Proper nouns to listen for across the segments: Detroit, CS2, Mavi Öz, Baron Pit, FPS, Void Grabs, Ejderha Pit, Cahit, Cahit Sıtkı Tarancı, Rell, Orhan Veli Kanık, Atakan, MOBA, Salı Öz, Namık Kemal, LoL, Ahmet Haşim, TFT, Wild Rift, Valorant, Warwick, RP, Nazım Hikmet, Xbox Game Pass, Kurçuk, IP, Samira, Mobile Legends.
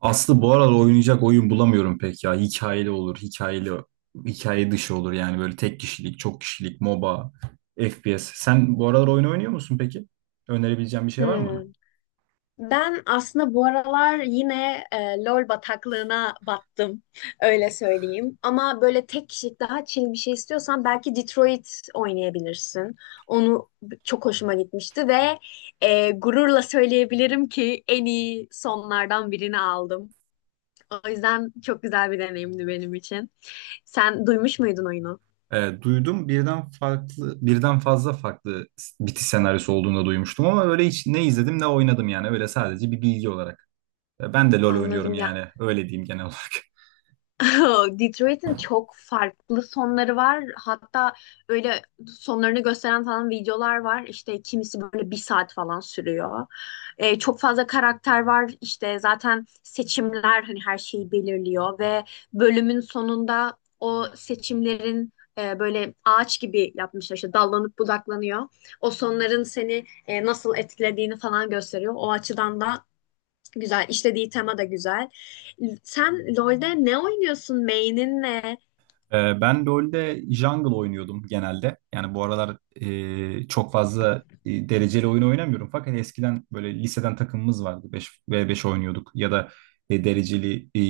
Aslı bu aralar oynayacak oyun bulamıyorum pek ya. Hikayeli olur, hikayeli, hikaye dışı olur yani böyle tek kişilik, çok kişilik, MOBA, FPS. Sen bu aralar oyun oynuyor musun peki? Önerebileceğin bir şey var mı Hmm. bana? Ben aslında bu aralar yine LOL bataklığına battım, öyle söyleyeyim. Ama böyle tek kişilik daha chill bir şey istiyorsan belki Detroit oynayabilirsin. Onu çok hoşuma gitmişti ve gururla söyleyebilirim ki en iyi sonlardan birini aldım. O yüzden çok güzel bir deneyimdi benim için. Sen duymuş muydun oyunu? Duydum birden fazla farklı bitiş senaryosu olduğunu da duymuştum ama öyle hiç ne izledim ne oynadım yani öyle sadece bir bilgi olarak. Ben de LoL oynuyorum Anladım. yani öyle diyeyim genel olarak. Detroit'in çok farklı sonları var. Hatta öyle sonlarını gösteren falan videolar var. İşte kimisi böyle bir saat falan sürüyor. Çok fazla karakter var. İşte zaten seçimler hani her şeyi belirliyor ve bölümün sonunda o seçimlerin böyle ağaç gibi yapmışlar. İşte dallanıp budaklanıyor. O sonların seni nasıl etkilediğini falan gösteriyor. O açıdan da güzel. İşlediği tema da güzel. Sen LoL'de ne oynuyorsun? Main'in ne? Ben LoL'de jungle oynuyordum genelde. Yani bu aralar çok fazla dereceli oyun oynamıyorum. Fakat hani eskiden böyle liseden takımımız vardı. 5v5 oynuyorduk ya da dereceli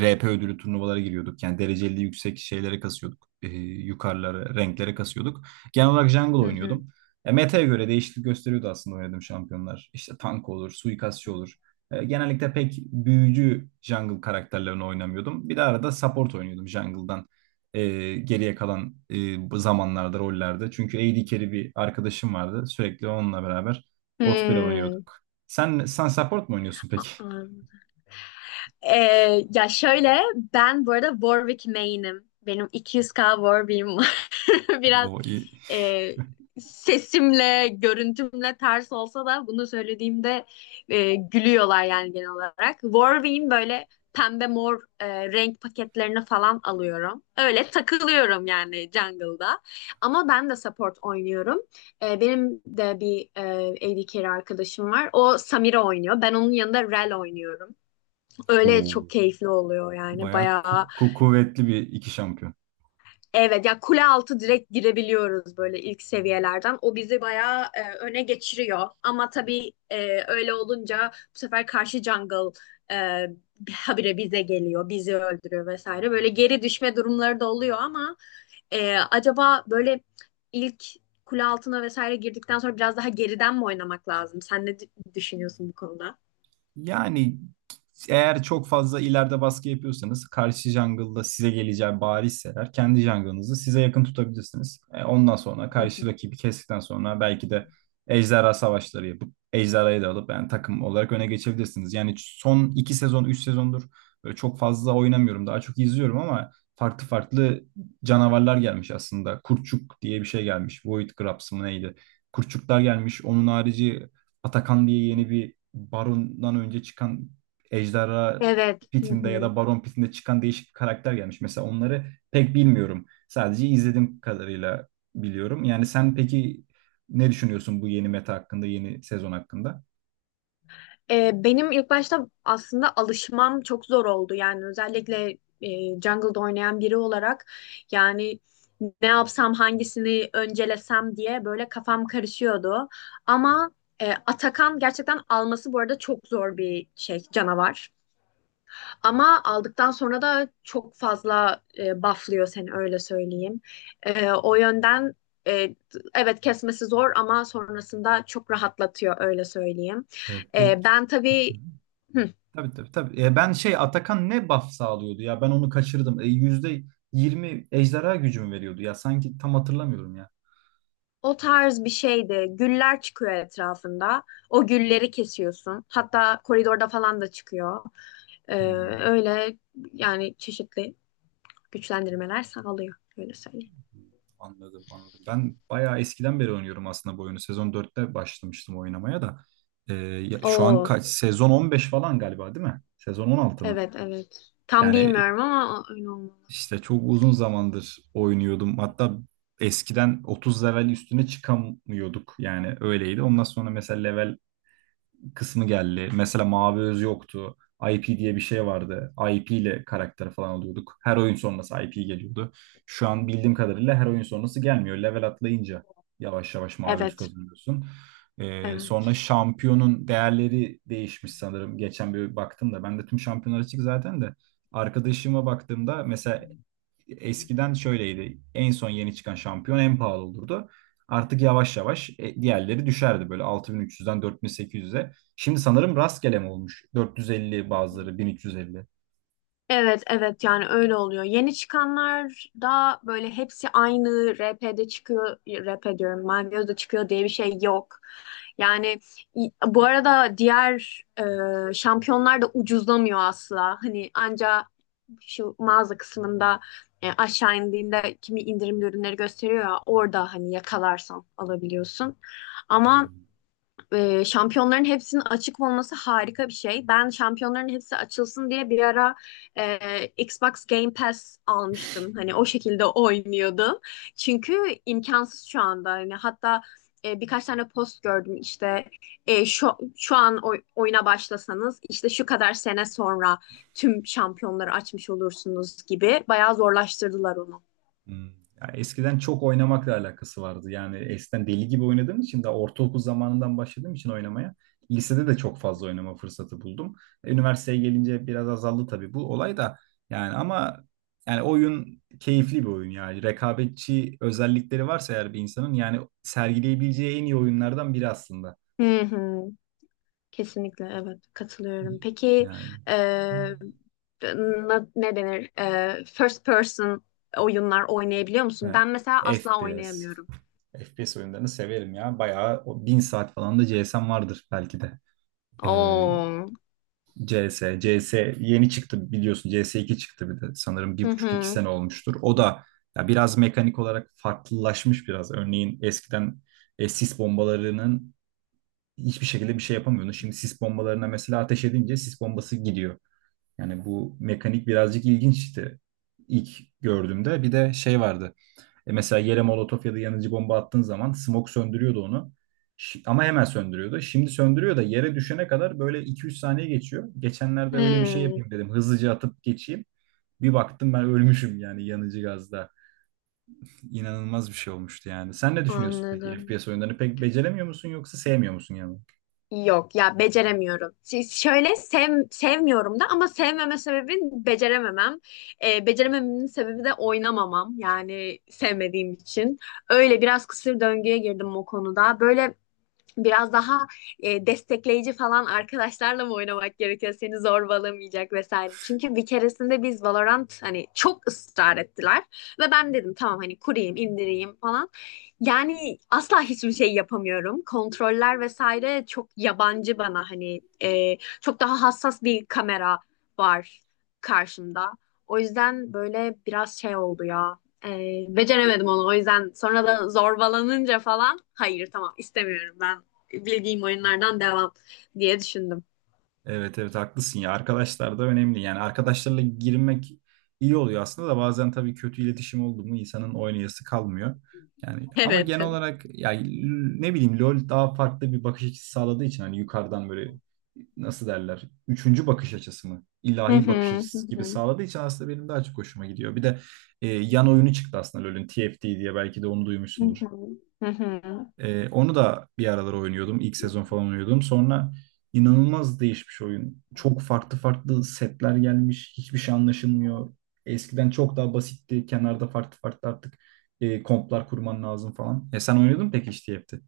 RP ödülü turnuvalara giriyorduk. Yani dereceli yüksek şeylere kasıyorduk. Yukarılara, renklere kasıyorduk. Genel olarak jungle Hı hı. oynuyordum. Meta'ya göre değişiklik gösteriyordu aslında oynadığım şampiyonlar. İşte tank olur, suikastçı olur. Genellikle pek büyücü jungle karakterlerini oynamıyordum. Bir de arada support oynuyordum jungle'dan geriye kalan bu zamanlarda rollerde. Çünkü A D carry bir arkadaşım vardı. Sürekli onunla beraber bot pire Hmm. oynuyorduk. Sen support mu oynuyorsun peki? Aa. Ya şöyle ben bu arada Warwick Maine'im. Benim 200K Warwick'im var. Biraz Oo, iyi. e, sesimle, görüntümle ters olsa da bunu söylediğimde gülüyorlar yani genel olarak. Warwick'in böyle pembe mor renk paketlerini falan alıyorum. Öyle takılıyorum yani jungle'da. Ama ben de support oynuyorum. Benim de bir AD carry arkadaşım var. O Samira oynuyor. Ben onun yanında Rell oynuyorum. Öyle çok Oo, keyifli oluyor yani bayağı bayağı. Kuvvetli bir iki şampiyon. Evet ya kule altı direkt girebiliyoruz böyle ilk seviyelerden. O bizi bayağı öne geçiriyor. Ama tabii öyle olunca bu sefer karşı jungle e, habire bize geliyor, bizi öldürüyor vesaire. Böyle geri düşme durumları da oluyor ama acaba böyle ilk kule altına vesaire girdikten sonra biraz daha geriden mi oynamak lazım? Sen ne düşünüyorsun bu konuda? Yani eğer çok fazla ileride baskı yapıyorsanız karşı jungle'da size geleceği barizse kendi jungle'ınızı size yakın tutabilirsiniz. Ondan sonra Hı karşı hı. rakibi kestikten sonra belki de ejderha savaşları yapıp ejderhayı da alıp yani takım olarak öne geçebilirsiniz. Yani son iki sezon, üç sezondur böyle çok fazla oynamıyorum. Daha çok izliyorum ama farklı farklı canavarlar gelmiş aslında. Kurçuk diye bir şey gelmiş. Void Grabs mı neydi? Kurçuklar gelmiş. Onun harici Atakan diye yeni bir Baron'dan önce çıkan Ejderha Evet. Hı Pit'inde ya hı. da Baron Pit'inde çıkan değişik bir karakter gelmiş. Mesela onları pek bilmiyorum. Sadece izlediğim kadarıyla biliyorum. Yani sen peki ne düşünüyorsun bu yeni meta hakkında, yeni sezon hakkında? Benim ilk başta aslında alışmam çok zor oldu. Yani özellikle jungle'da oynayan biri olarak yani ne yapsam hangisini öncelesem diye böyle kafam karışıyordu. Ama Atakan gerçekten alması bu arada çok zor bir şey canavar. Ama aldıktan sonra da çok fazla bufflıyor seni öyle söyleyeyim. O yönden e, evet kesmesi zor ama sonrasında çok rahatlatıyor öyle söyleyeyim. Pek Ben tabii hı, Tabii tabii tabii. Ben şey Atakan ne buff sağlıyordu ya ben onu kaçırdım. %20 ejderha gücümü veriyordu ya sanki tam hatırlamıyorum ya. o tarz bir şeydi. Güller çıkıyor etrafında. O gülleri kesiyorsun. Hatta koridorda falan da çıkıyor. E, Hmm, öyle yani çeşitli güçlendirmeler sağlıyor öyle söyleyeyim. anladım anladım. Ben bayağı eskiden beri oynuyorum aslında bu oyunu. Sezon dörtte başlamıştım oynamaya da. Şu an Oo, kaç? Sezon 15 falan galiba değil mi? Sezon 16 mı? evet evet. Tam Yani bilmiyorum ama öyle olmalı. işte çok uzun zamandır oynuyordum. Hatta eskiden 30 level üstüne çıkamıyorduk. Yani öyleydi. Ondan sonra mesela level kısmı geldi. Mesela Mavi Öz yoktu. IP diye bir şey vardı. IP ile karakter falan alıyorduk. Her oyun sonrası IP geliyordu. Şu an bildiğim kadarıyla her oyun sonrası gelmiyor. Level atlayınca yavaş yavaş Mavi Öz Evet. kazanıyorsun. Sonra Evet. şampiyonun değerleri değişmiş sanırım. Geçen bir baktım da ben de tüm şampiyonlar açık zaten de. Arkadaşıma baktığımda mesela eskiden şöyleydi. En son yeni çıkan şampiyon en pahalı olurdu. Artık yavaş yavaş diğerleri düşerdi böyle 6300'den 4800'e. Şimdi sanırım rastgele mi olmuş? 450 bazıları 1350. Evet, evet yani öyle oluyor. Yeni çıkanlar da böyle hepsi aynı RP'de çıkıyor, RP diyorum, Mavioz'da çıkıyor diye bir şey yok. Yani bu arada diğer şampiyonlar da ucuzlamıyor asla. Hani anca şu mağaza kısmında aşağı indiğinde kimi indirimli ürünleri gösteriyor ya orada hani yakalarsan alabiliyorsun. Ama Hmm. Şampiyonların hepsinin açık olması harika bir şey. Ben şampiyonların hepsi açılsın diye bir ara Xbox Game Pass almıştım. Hani o şekilde oynuyordum. Çünkü imkansız şu anda. Hani hatta birkaç tane post gördüm işte e, şu şu an oyuna başlasanız işte şu kadar sene sonra tüm şampiyonları açmış olursunuz gibi bayağı zorlaştırdılar onu. Hmm. Ya eskiden çok oynamakla alakası vardı. Yani eskiden deli gibi oynadığım için de ortaokul zamanından başladığım için oynamaya lisede de çok fazla oynama fırsatı buldum. Üniversiteye gelince biraz azaldı tabii bu olay da. Yani ama yani oyun keyifli bir oyun yani. Rekabetçi özellikleri varsa eğer bir insanın yani sergileyebileceği en iyi oyunlardan biri aslında. Hı hı. Kesinlikle evet katılıyorum. Peki Yani, eee, ne denir? First person oyunlar oynayabiliyor musun? yani Ben mesela asla FPS. oynayamıyorum. FPS oyunlarını severim ya. Bayağı o bin saat falan da CS'm vardır belki de. Ee, Oo. CS yeni çıktı biliyorsun. CS2 çıktı bir de sanırım Hı bir buçuk iki hı. sene olmuştur. O da ya biraz mekanik olarak farklılaşmış biraz. Örneğin eskiden sis bombalarının hiçbir şekilde bir şey yapamıyordun. Şimdi sis bombalarına mesela ateş edince sis bombası gidiyor. Yani bu mekanik birazcık ilginçti ilk gördüğümde. Bir de şey vardı. Mesela yere molotof ya da yanıcı bomba attığın zaman smoke söndürüyordu onu. Ama hemen söndürüyordu. Şimdi söndürüyor da yere düşene kadar böyle 2-3 saniye geçiyor. Geçenlerde öyle bir şey Hmm, yapayım dedim. Hızlıca atıp geçeyim. Bir baktım ben ölmüşüm yani yanıcı gazda. İnanılmaz bir şey olmuştu yani. Sen ne düşünüyorsun peki? anladım. FPS oyunlarını pek beceremiyor musun yoksa sevmiyor musun yani? Yok ya beceremiyorum. Şöyle sevmiyorum da ama sevmeme sebebim becerememem. Beceremememin sebebi de oynamamam. Yani sevmediğim için. Öyle biraz kısır döngüye girdim o konuda. Böyle biraz daha destekleyici falan arkadaşlarla mı oynamak gerekiyor? Seni zorbalamayacak vesaire. Çünkü bir keresinde biz Valorant hani çok ısrar ettiler ve ben dedim tamam hani kurayım, indireyim falan. Yani asla hiçbir şey yapamıyorum. Kontroller vesaire çok yabancı bana hani çok daha hassas bir kamera var karşımda. O yüzden böyle biraz şey oldu ya. E, beceremedim onu. O yüzden sonra da zorbalanınca falan hayır tamam istemiyorum ben bildiğim oyunlardan devam diye düşündüm. Evet evet haklısın ya arkadaşlar da önemli yani arkadaşlarla girmek iyi oluyor aslında da bazen tabii kötü iletişim oldu mu insanın oynayası kalmıyor. Yani ama Evet. genel olarak ya ne bileyim LoL daha farklı bir bakış açısı sağladığı için hani yukarıdan böyle nasıl derler üçüncü bakış açısı mı Hı ilahi hı, bakış hı açısı gibi hı, sağladığı için aslında benim daha çok hoşuma gidiyor. Bir de yan oyunu çıktı aslında LoL'ün TFT diye belki de onu hı duymuşsundur. hı, hı hı. Onu da bir aralar oynuyordum. İlk sezon falan oynuyordum. Sonra inanılmaz değişmiş oyun. Çok farklı farklı setler gelmiş. Hiçbir şey anlaşılmıyor. Eskiden çok daha basitti. Kenarda farklı farklı artık komplar kurman lazım falan. Sen oynuyordun mu peki işte hepti.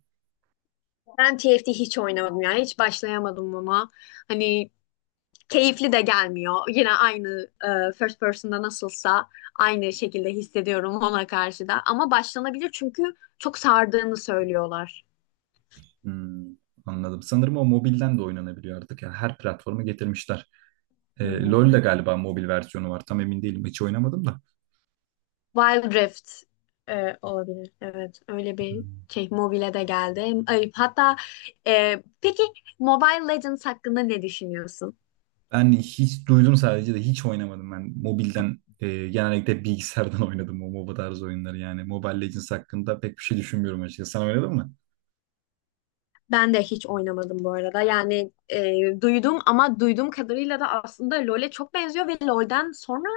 Ben TFT hiç oynamadım yani. Hiç başlayamadım ona. Hani keyifli de gelmiyor. Yine aynı first person'da nasılsa aynı şekilde hissediyorum ona karşı da. Ama başlanabilir çünkü çok sardığını söylüyorlar. Hmm, anladım. Sanırım o mobilden de oynanabiliyor artık. Yani her platforma getirmişler. Hı LoL de hı. galiba mobil versiyonu var. Tam emin değilim. Hiç oynamadım da. Wild Rift olabilir. Evet, öyle bir Hmm. şey mobile de geldi. Ay, hatta peki Mobile Legends hakkında ne düşünüyorsun? Ben hiç duydum sadece de hiç oynamadım ben. Mobilden genellikle bilgisayardan oynadım o MOBA tarzı oyunları yani. Mobile Legends hakkında pek bir şey düşünmüyorum açıkçası. Sen oynadın mı? Ben de hiç oynamadım bu arada. Yani duydum ama duyduğum kadarıyla da aslında LoL'e çok benziyor ve LoL'den sonra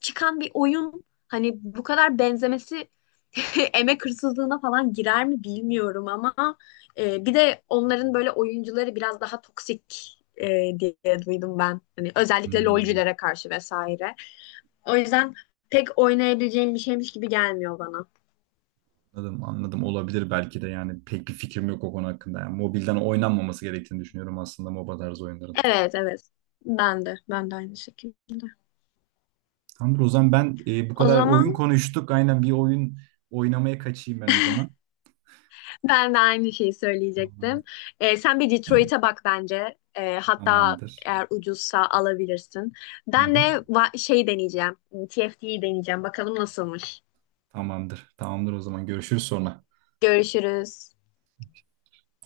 çıkan bir oyun hani bu kadar benzemesi emek hırsızlığına falan girer mi bilmiyorum ama bir de onların böyle oyuncuları biraz daha toksik diye duydum ben. Hani özellikle Hmm, LoL'cülere karşı vesaire. O yüzden pek oynayabileceğim bir şeymiş gibi gelmiyor bana. anladım anladım olabilir belki de yani pek bir fikrim yok o konu hakkında. Yani mobilden oynanmaması gerektiğini düşünüyorum aslında MOBA tarzı oyunların. Evet evet. Ben de. Ben de aynı şekilde. Tamamdır o zaman ben bu O kadar zaman. oyun konuştuk. Aynen bir oyun oynamaya kaçayım ben o zaman. Ben de aynı şeyi söyleyecektim. Tamam, Sen bir Detroit'e bak bence. Hatta tamamdır. eğer ucuzsa alabilirsin. Hı Ben de hı. Şey deneyeceğim. TFT'yi deneyeceğim. Bakalım nasılmış. Tamamdır. Tamamdır o zaman görüşürüz sonra. Görüşürüz.